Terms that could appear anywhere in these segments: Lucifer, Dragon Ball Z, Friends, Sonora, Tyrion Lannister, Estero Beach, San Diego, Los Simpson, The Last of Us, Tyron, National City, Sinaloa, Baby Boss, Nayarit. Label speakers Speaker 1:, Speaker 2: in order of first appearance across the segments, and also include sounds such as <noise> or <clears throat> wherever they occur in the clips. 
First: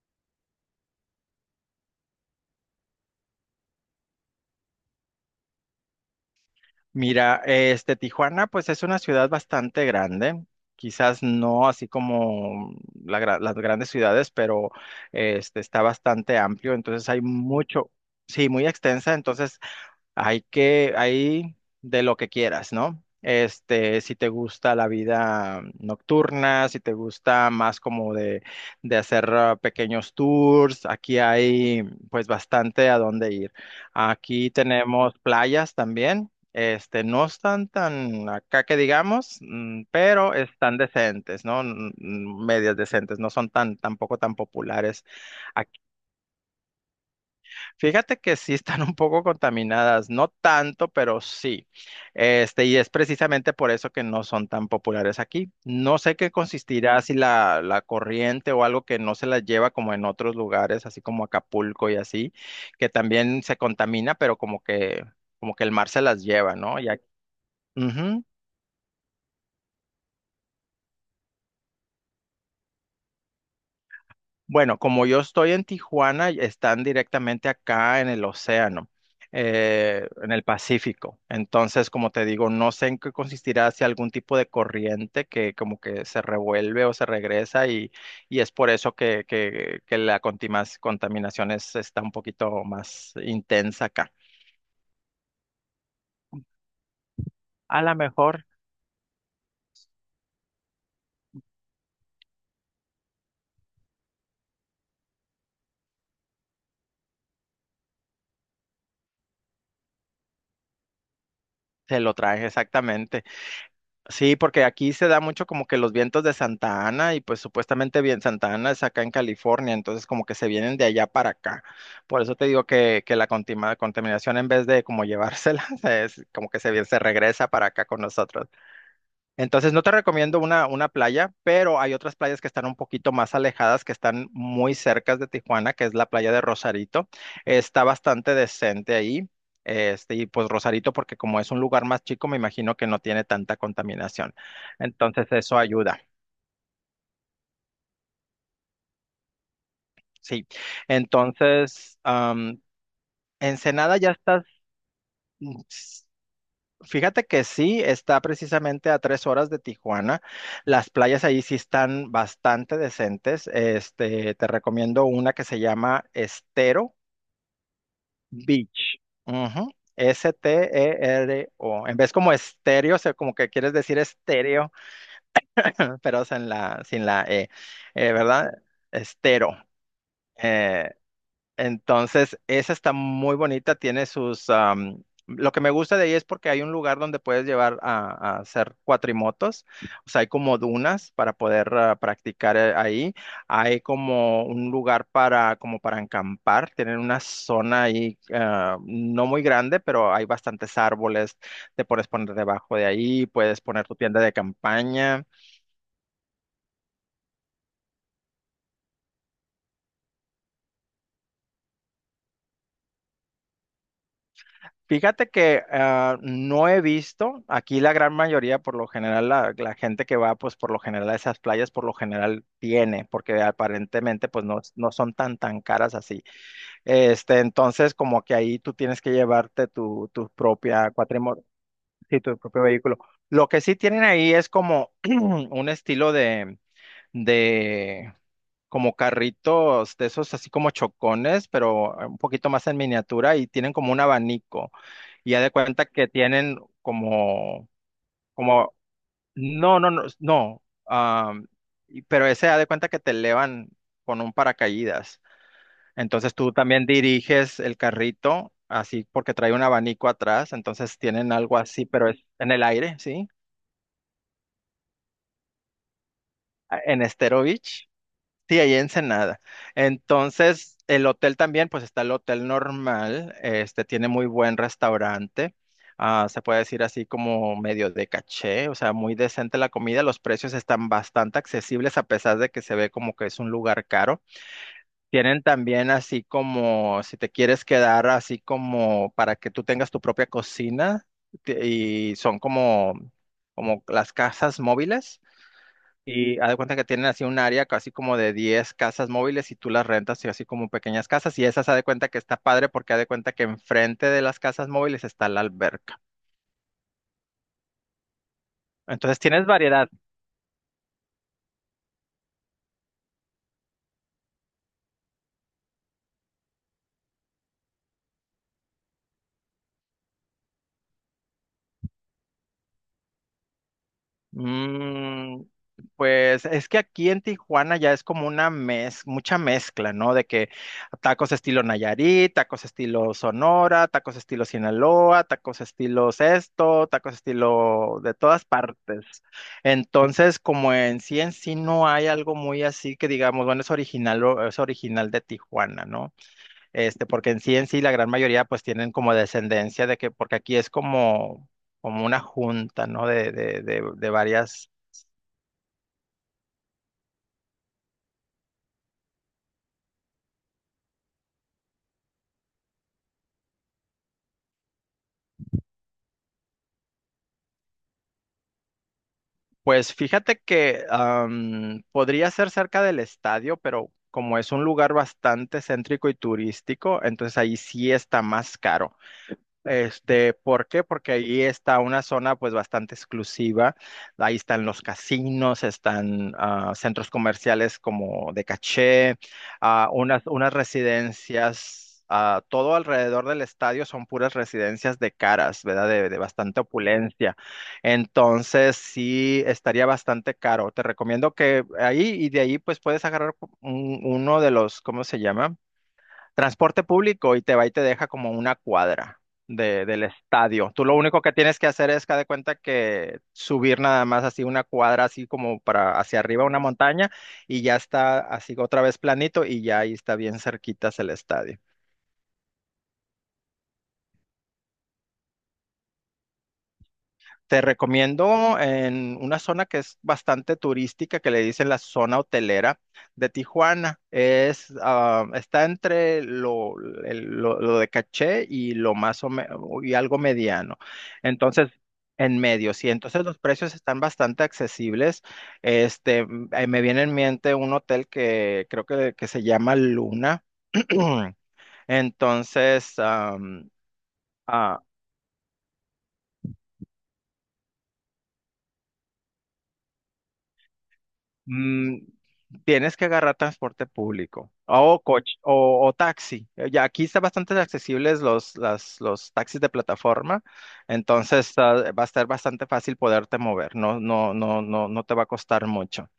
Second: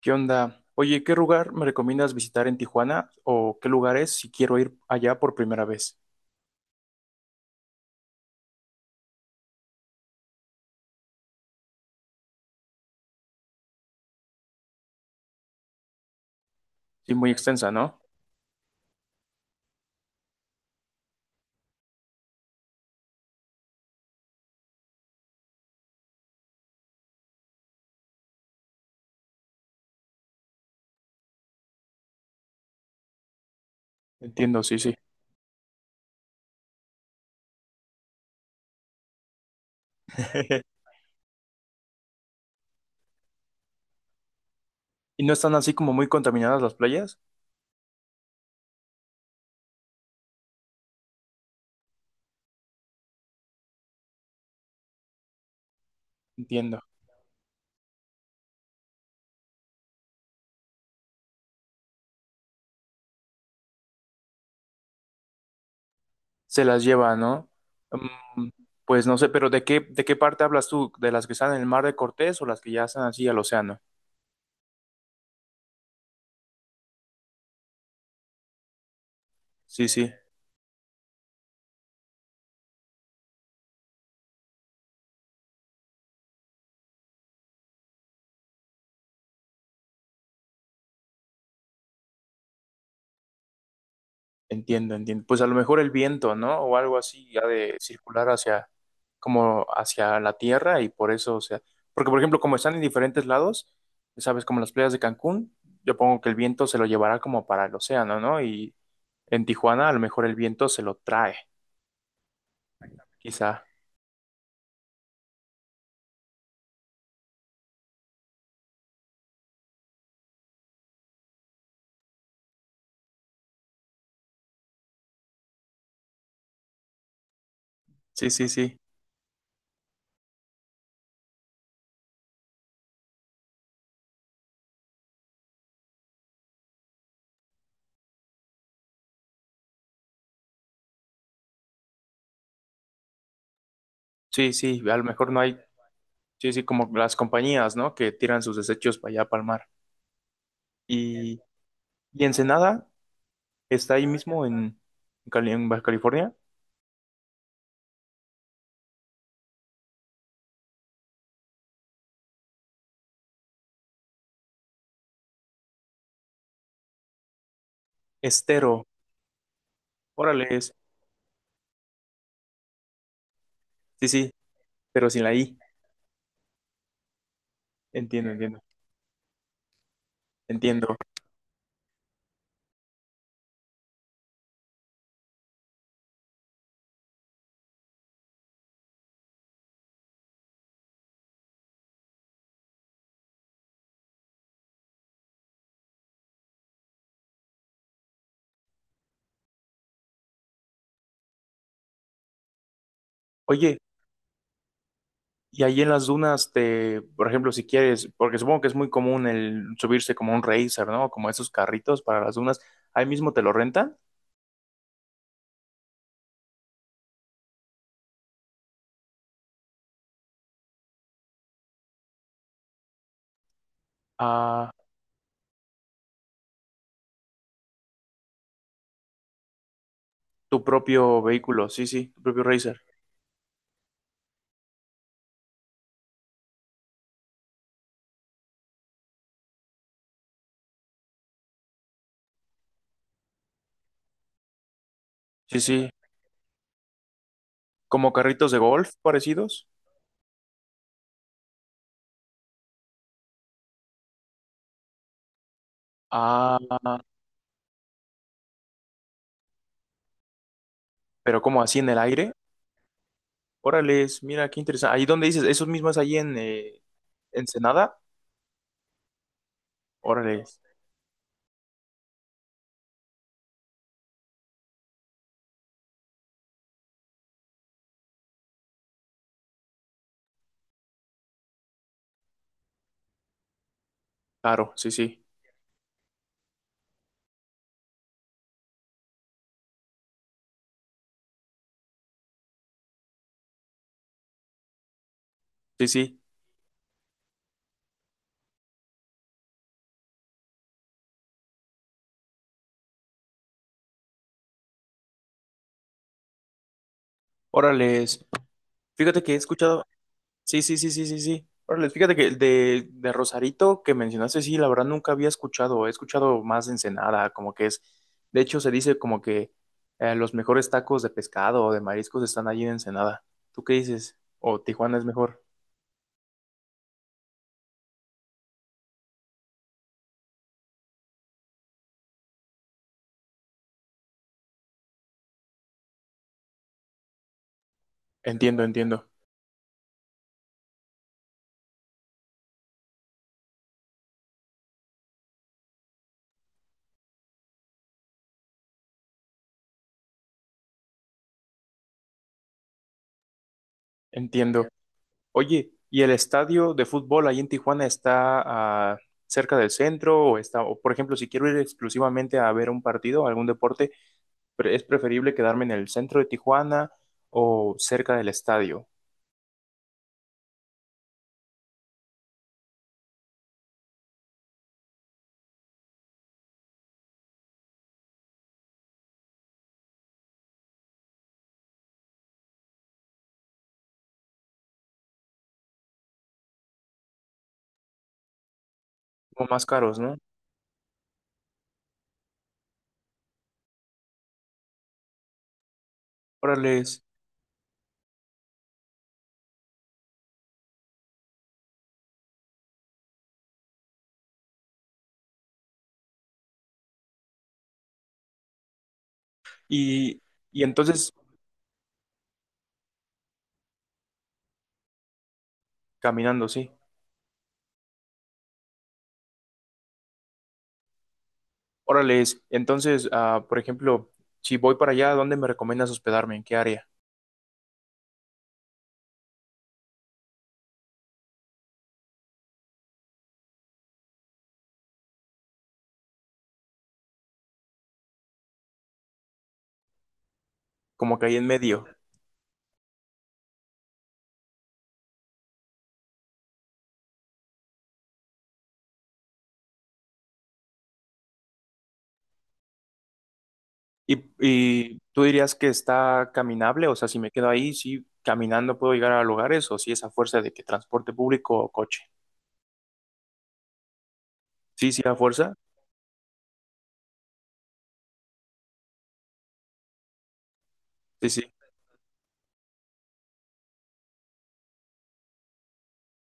Speaker 1: ¿Qué onda? Oye, ¿qué lugar me recomiendas visitar en Tijuana o qué lugares si quiero ir allá por primera vez?
Speaker 2: Mira, Tijuana, pues es una ciudad bastante grande, quizás no así como las grandes ciudades, pero está bastante amplio, entonces
Speaker 1: Sí,
Speaker 2: hay
Speaker 1: muy extensa,
Speaker 2: mucho,
Speaker 1: ¿no?
Speaker 2: sí, muy extensa, entonces hay de lo que quieras, ¿no? Si te gusta la vida nocturna, si te gusta más como de hacer pequeños tours, aquí hay pues bastante a dónde ir. Aquí
Speaker 1: Entiendo, sí, sí.
Speaker 2: tenemos playas también. No están tan acá que digamos, pero
Speaker 1: <laughs>
Speaker 2: están decentes, ¿no? Medias decentes, no son tan, tampoco tan populares.
Speaker 1: ¿Y no están así como muy contaminadas las playas?
Speaker 2: Fíjate que sí están un poco contaminadas, no tanto, pero sí. Y es precisamente por eso que no son tan populares aquí. No sé qué
Speaker 1: Entiendo.
Speaker 2: consistirá si la corriente o algo que no se la lleva como en otros lugares, así como Acapulco y así, que también se contamina, pero como que el mar se las lleva,
Speaker 1: Se
Speaker 2: ¿no?
Speaker 1: las
Speaker 2: Ya,
Speaker 1: lleva, ¿no? Mm, pues no sé, pero ¿de qué parte hablas tú? ¿De las que están en el mar de Cortés o las que ya están así al océano?
Speaker 2: bueno, como yo estoy en Tijuana, están directamente acá en el océano,
Speaker 1: Sí, sí.
Speaker 2: en el Pacífico. Entonces, como te digo, no sé en qué consistirá si algún tipo de corriente que como que se revuelve o se regresa y es por eso que la contaminación está un poquito más intensa acá.
Speaker 1: Entiendo, entiendo. Pues a lo mejor el viento, ¿no? O algo así, ya de
Speaker 2: A lo
Speaker 1: circular
Speaker 2: mejor
Speaker 1: hacia, como hacia la tierra y por eso, o sea, porque por ejemplo, como están en diferentes lados, sabes, como las playas de Cancún, yo pongo que el viento se lo llevará como para el océano, ¿no? Y en Tijuana a lo mejor el viento se lo trae,
Speaker 2: se lo traen exactamente.
Speaker 1: quizá.
Speaker 2: Sí, porque aquí se da mucho como que los vientos de Santa Ana y pues supuestamente bien Santa Ana es acá en California, entonces como que se vienen de allá para acá. Por eso te digo que la contaminación en vez de como llevársela, <laughs> es como que se, se regresa para acá con
Speaker 1: Sí,
Speaker 2: nosotros.
Speaker 1: sí, sí.
Speaker 2: Entonces, no te recomiendo una playa, pero hay otras playas que están un poquito más alejadas, que están muy cercas de Tijuana, que es la playa de Rosarito. Está bastante decente ahí. Y pues Rosarito, porque como es un lugar más chico, me imagino que no tiene tanta contaminación.
Speaker 1: Sí, sí, a lo
Speaker 2: Entonces,
Speaker 1: mejor no
Speaker 2: eso
Speaker 1: hay,
Speaker 2: ayuda.
Speaker 1: sí, sí, como las compañías, ¿no? Que tiran sus desechos para allá, para el mar.
Speaker 2: Sí.
Speaker 1: Y,
Speaker 2: Entonces,
Speaker 1: y
Speaker 2: am,
Speaker 1: Ensenada está
Speaker 2: Ensenada
Speaker 1: ahí
Speaker 2: ya
Speaker 1: mismo en en Baja
Speaker 2: estás.
Speaker 1: California.
Speaker 2: Fíjate que sí, está precisamente a 3 horas de Tijuana. Las playas ahí sí están bastante decentes. Te recomiendo una que se llama Estero
Speaker 1: Estero,
Speaker 2: Beach. Ujú,
Speaker 1: órale.
Speaker 2: S-T-E-R-O. En vez como estéreo, o sea, como que quieres decir
Speaker 1: Sí, sí,
Speaker 2: estéreo,
Speaker 1: pero sin la I.
Speaker 2: <laughs> pero sin la E, eh,
Speaker 1: Entiendo,
Speaker 2: ¿verdad?
Speaker 1: entiendo,
Speaker 2: Estero. eh,
Speaker 1: entiendo.
Speaker 2: Entonces, esa está muy bonita, tiene sus lo que me gusta de ahí es porque hay un lugar donde puedes llevar a hacer cuatrimotos, o sea, hay como dunas para poder practicar ahí, hay como un lugar como para acampar, tienen una zona ahí no muy grande, pero hay bastantes árboles, te puedes poner debajo de ahí, puedes
Speaker 1: Oye,
Speaker 2: poner tu tienda de campaña.
Speaker 1: y ahí en las dunas, te, por ejemplo, si quieres, porque supongo que es muy común el subirse como un racer, ¿no? Como esos carritos para las dunas, ahí mismo te lo rentan
Speaker 2: Fíjate que no he visto, aquí la gran mayoría, por lo general, la gente que va, pues por lo general a esas playas, por lo general tiene, porque aparentemente pues no,
Speaker 1: a
Speaker 2: no son tan caras así. Entonces como que ahí tú tienes que llevarte tu
Speaker 1: tu
Speaker 2: propia
Speaker 1: propio
Speaker 2: cuatrimoto,
Speaker 1: vehículo, sí, sí,
Speaker 2: sí,
Speaker 1: tu
Speaker 2: tu
Speaker 1: propio
Speaker 2: propio
Speaker 1: racer.
Speaker 2: vehículo. Lo que sí tienen ahí es como <clears throat> un estilo de, como carritos de esos así como chocones, pero un poquito más en miniatura y tienen como un abanico y ya de
Speaker 1: Sí,
Speaker 2: cuenta
Speaker 1: sí,
Speaker 2: que tienen como,
Speaker 1: como carritos de
Speaker 2: como,
Speaker 1: golf parecidos.
Speaker 2: no, no, no, no, am, pero ese ha de cuenta que te elevan con un paracaídas. Entonces tú
Speaker 1: Ah,
Speaker 2: también diriges el carrito, así porque trae un abanico atrás, entonces tienen
Speaker 1: pero
Speaker 2: algo
Speaker 1: como así
Speaker 2: así,
Speaker 1: en el
Speaker 2: pero es
Speaker 1: aire.
Speaker 2: en el aire, ¿sí?
Speaker 1: Órale, mira qué interesante. Ahí donde dices, esos mismos ahí en
Speaker 2: En Estero Beach.
Speaker 1: Ensenada.
Speaker 2: Sí, ahí en Ensenada.
Speaker 1: Órale,
Speaker 2: Entonces, el hotel también, pues está el hotel normal, este tiene muy buen restaurante, se puede decir así como medio de caché, o sea, muy decente la comida, los precios están bastante accesibles a pesar de que se ve como que es un lugar caro.
Speaker 1: claro, sí, sí,
Speaker 2: Tienen también así como, si te quieres quedar así como para que tú tengas tu propia cocina y son como, como las casas móviles.
Speaker 1: sí, sí.
Speaker 2: Y haz de cuenta que tienen así un área casi como de 10 casas móviles y tú las rentas y así como pequeñas casas. Y esas haz de cuenta que está padre porque haz de cuenta que enfrente de las casas móviles está la alberca.
Speaker 1: Órale, fíjate
Speaker 2: Entonces
Speaker 1: que he
Speaker 2: tienes
Speaker 1: escuchado.
Speaker 2: variedad.
Speaker 1: Sí, sí, sí, sí, sí, sí. Órale, fíjate que de Rosarito que mencionaste, sí, la verdad nunca había escuchado, he escuchado más de Ensenada, como que es, de hecho se dice como que los mejores tacos de pescado o de mariscos están allí en Ensenada. ¿Tú qué dices? ¿O Tijuana es mejor?
Speaker 2: Mm, pues es que aquí en Tijuana ya es como mucha mezcla, ¿no? De que tacos estilo Nayarit, tacos estilo Sonora, tacos estilo Sinaloa, tacos estilo esto, tacos estilo de todas
Speaker 1: Entiendo, entiendo,
Speaker 2: partes. Entonces, como en sí no hay algo muy así que digamos, bueno, es original, es original de Tijuana, ¿no? Porque en sí la gran mayoría pues tienen como descendencia de que, porque aquí es como, como una junta, ¿no? De, de
Speaker 1: entiendo.
Speaker 2: varias.
Speaker 1: Oye, ¿y el estadio de fútbol allí en Tijuana está ah, cerca del centro o está, o por ejemplo, si quiero ir exclusivamente a ver un partido, algún deporte, es preferible quedarme en el centro de Tijuana o cerca del estadio.
Speaker 2: Pues fíjate que podría ser cerca del estadio, pero como es un lugar bastante céntrico y turístico, entonces ahí sí está más caro. ¿Por qué? Porque ahí está una zona pues bastante exclusiva. Ahí están los casinos, están centros comerciales como de caché,
Speaker 1: Como más caros, ¿no?
Speaker 2: unas residencias, todo alrededor del estadio son puras residencias de caras, ¿verdad? De bastante
Speaker 1: Órales.
Speaker 2: opulencia. Entonces sí estaría bastante caro. Te recomiendo que ahí, y de ahí pues puedes agarrar uno de los, ¿cómo se llama? Transporte público y te va y te deja como una cuadra del
Speaker 1: Y, y
Speaker 2: estadio. Tú lo
Speaker 1: entonces,
Speaker 2: único que tienes que hacer es que haz de cuenta que subir nada más así una cuadra, así como para hacia arriba
Speaker 1: caminando,
Speaker 2: una
Speaker 1: sí.
Speaker 2: montaña y ya está así otra vez planito y ya ahí está bien cerquitas el estadio.
Speaker 1: Órales. Entonces, ah, por ejemplo, si voy para allá, ¿dónde me recomiendas hospedarme? ¿En qué área?
Speaker 2: Te recomiendo en una zona que es bastante turística, que le dicen la zona hotelera de Tijuana. Es, ah, está entre lo de caché y lo y algo mediano.
Speaker 1: Como que ahí en
Speaker 2: Entonces,
Speaker 1: medio.
Speaker 2: en medio, sí. Entonces los precios están bastante accesibles. Me viene en mente un hotel que creo que se llama Luna. <clears throat> Entonces, am,
Speaker 1: Y tú dirías que está caminable, o sea, si me quedo ahí, sí, caminando puedo llegar a lugares, o si es a fuerza de que transporte público o
Speaker 2: Mm,
Speaker 1: coche.
Speaker 2: tienes que agarrar transporte público
Speaker 1: Sí, sí,
Speaker 2: o
Speaker 1: a
Speaker 2: coche
Speaker 1: fuerza.
Speaker 2: o taxi. Ya aquí están bastante accesibles los taxis de plataforma,
Speaker 1: Sí, sí.
Speaker 2: entonces va a estar bastante fácil poderte mover. No te va a costar mucho.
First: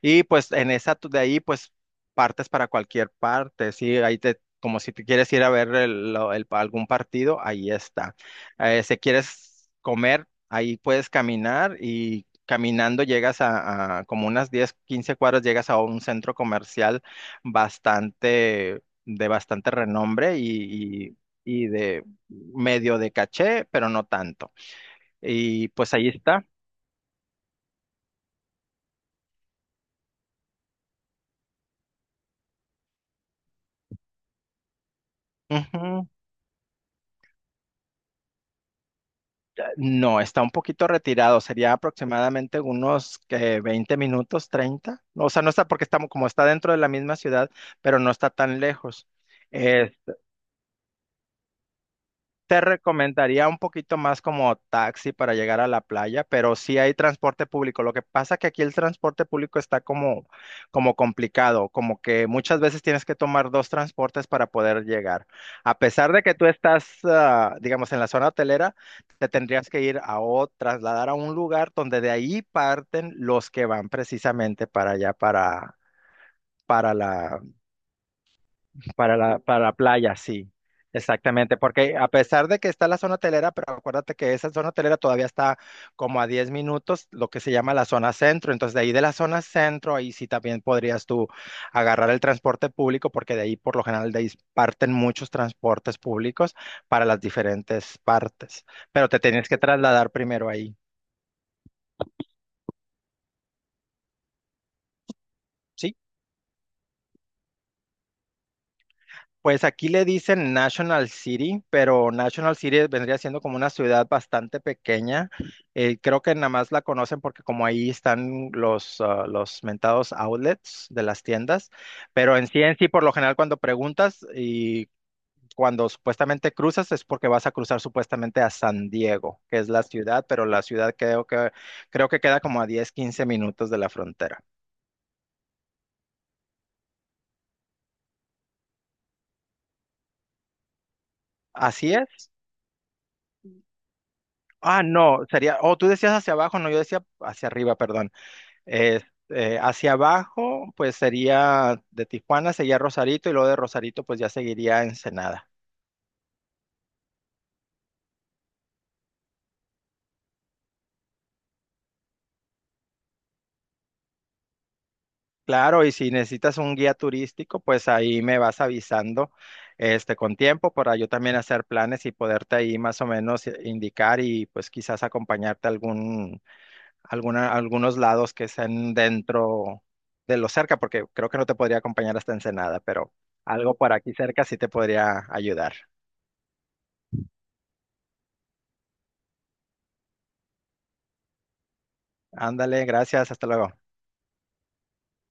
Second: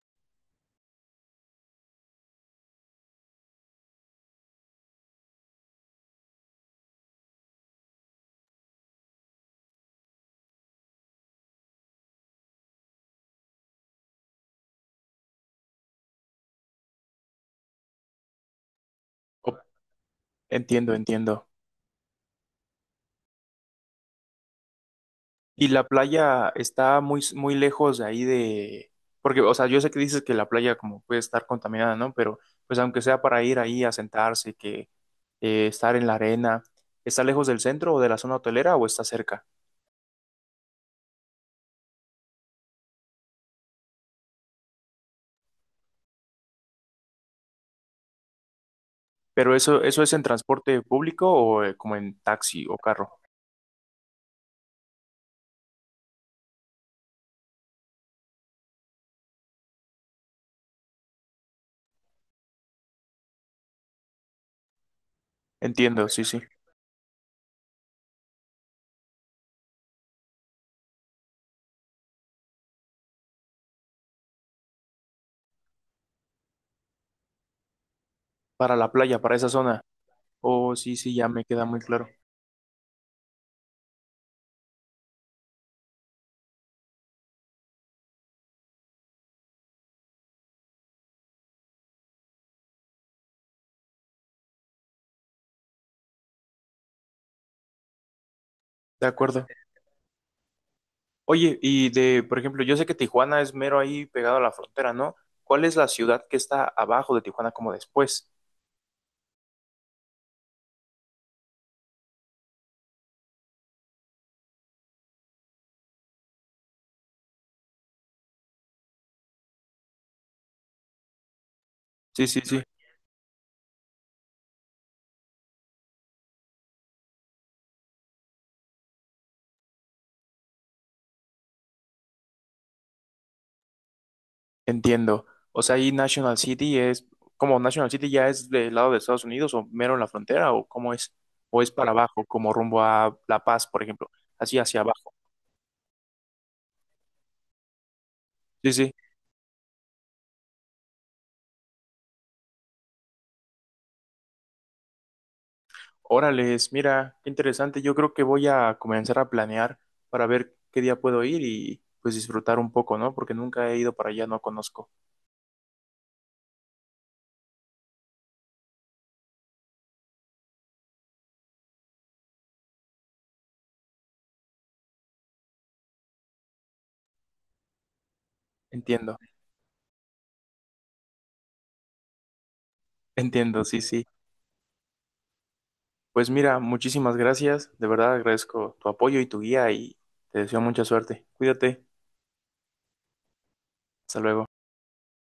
Speaker 2: Y pues en esa de ahí pues partes para cualquier parte, sí, ahí te como si te quieres ir a ver algún partido, ahí está. Si quieres comer, ahí puedes caminar y caminando llegas a como unas 10 15 cuadras llegas a un centro comercial bastante de
Speaker 1: Oh,
Speaker 2: bastante renombre
Speaker 1: entiendo,
Speaker 2: y, y
Speaker 1: entiendo.
Speaker 2: y de medio de caché, pero no tanto. Y
Speaker 1: Y la
Speaker 2: pues ahí está.
Speaker 1: playa está muy, muy lejos de ahí de… Porque, o sea, yo sé que dices que la playa como puede estar contaminada, ¿no? Pero, pues aunque sea para ir ahí a sentarse, que estar en
Speaker 2: Ujú.
Speaker 1: la arena, ¿está lejos del centro o de la zona hotelera o está cerca?
Speaker 2: No, está un poquito retirado, sería aproximadamente unos que 20 minutos, 30. O sea, no está porque estamos como está dentro de la misma ciudad, pero no está tan lejos.
Speaker 1: Pero eso,
Speaker 2: Eh,
Speaker 1: eso es en transporte público o como en
Speaker 2: Te
Speaker 1: taxi o carro.
Speaker 2: recomendaría un poquito más como taxi para llegar a la playa, pero sí hay transporte público. Lo que pasa que aquí el transporte público está como, como complicado, como que muchas veces tienes que tomar dos transportes para poder llegar. A
Speaker 1: Entiendo,
Speaker 2: pesar de
Speaker 1: sí,
Speaker 2: que
Speaker 1: sí.
Speaker 2: tú estás, ah, digamos, en la zona hotelera, te tendrías que ir a o trasladar a un lugar donde de ahí parten los que van precisamente para allá, para la
Speaker 1: Para la playa, para esa
Speaker 2: para la,
Speaker 1: zona.
Speaker 2: playa, sí,
Speaker 1: Oh, sí, sí, ya me
Speaker 2: exactamente,
Speaker 1: queda muy
Speaker 2: porque a
Speaker 1: claro.
Speaker 2: pesar de que está la zona hotelera, pero acuérdate que esa zona hotelera todavía está como a 10 minutos, lo que se llama la zona centro, entonces de ahí de la zona centro, ahí sí también podrías tú agarrar el transporte público, porque de ahí por lo general de ahí parten muchos transportes públicos para las diferentes partes,
Speaker 1: De
Speaker 2: pero te
Speaker 1: acuerdo.
Speaker 2: tienes que trasladar primero ahí,
Speaker 1: Oye, y de, por ejemplo, yo sé que Tijuana es mero ahí pegado a la frontera, ¿no? ¿Cuál es la
Speaker 2: ¿sí?
Speaker 1: ciudad que está abajo de Tijuana como después?
Speaker 2: Pues aquí le dicen National City, pero National City vendría siendo como una ciudad bastante pequeña. Creo que nada más la conocen porque como ahí están los, los mentados outlets de las tiendas,
Speaker 1: Sí,
Speaker 2: pero
Speaker 1: sí, sí,
Speaker 2: en sí, por lo general cuando preguntas y cuando supuestamente cruzas es porque vas a cruzar supuestamente a San Diego, que es la ciudad, pero la ciudad creo que queda como a 10 15 minutos de la frontera.
Speaker 1: entiendo. O sea, ahí National City es, como National City ya es del lado de Estados Unidos o mero en la frontera o cómo es, o es para
Speaker 2: Así
Speaker 1: abajo,
Speaker 2: es.
Speaker 1: como rumbo a La Paz, por ejemplo, así hacia abajo.
Speaker 2: No, sería, oh, tú decías hacia abajo, no, yo decía hacia arriba, perdón.
Speaker 1: Sí, sí.
Speaker 2: Eh, Hacia abajo, pues sería de Tijuana, sería Rosarito y luego de Rosarito, pues ya seguiría Ensenada.
Speaker 1: Órales, mira, qué interesante. Yo creo que voy a comenzar a planear para ver qué día puedo ir y pues disfrutar un poco, ¿no? Porque nunca he ido para allá, no conozco.
Speaker 2: Claro, y si necesitas un guía turístico, pues ahí me vas avisando, este, con tiempo para yo también hacer planes y poderte ahí más o menos indicar y pues quizás acompañarte a algún alguna algunos lados que estén
Speaker 1: Entiendo.
Speaker 2: dentro de lo cerca, porque creo que no te podría acompañar hasta Ensenada, pero
Speaker 1: Entiendo,
Speaker 2: algo
Speaker 1: sí,
Speaker 2: por
Speaker 1: sí.
Speaker 2: aquí cerca sí te podría ayudar.
Speaker 1: Pues mira, muchísimas gracias. De verdad agradezco tu apoyo y tu guía y te deseo mucha suerte. Cuídate.
Speaker 2: Ándale, gracias, hasta luego.
Speaker 1: Hasta luego.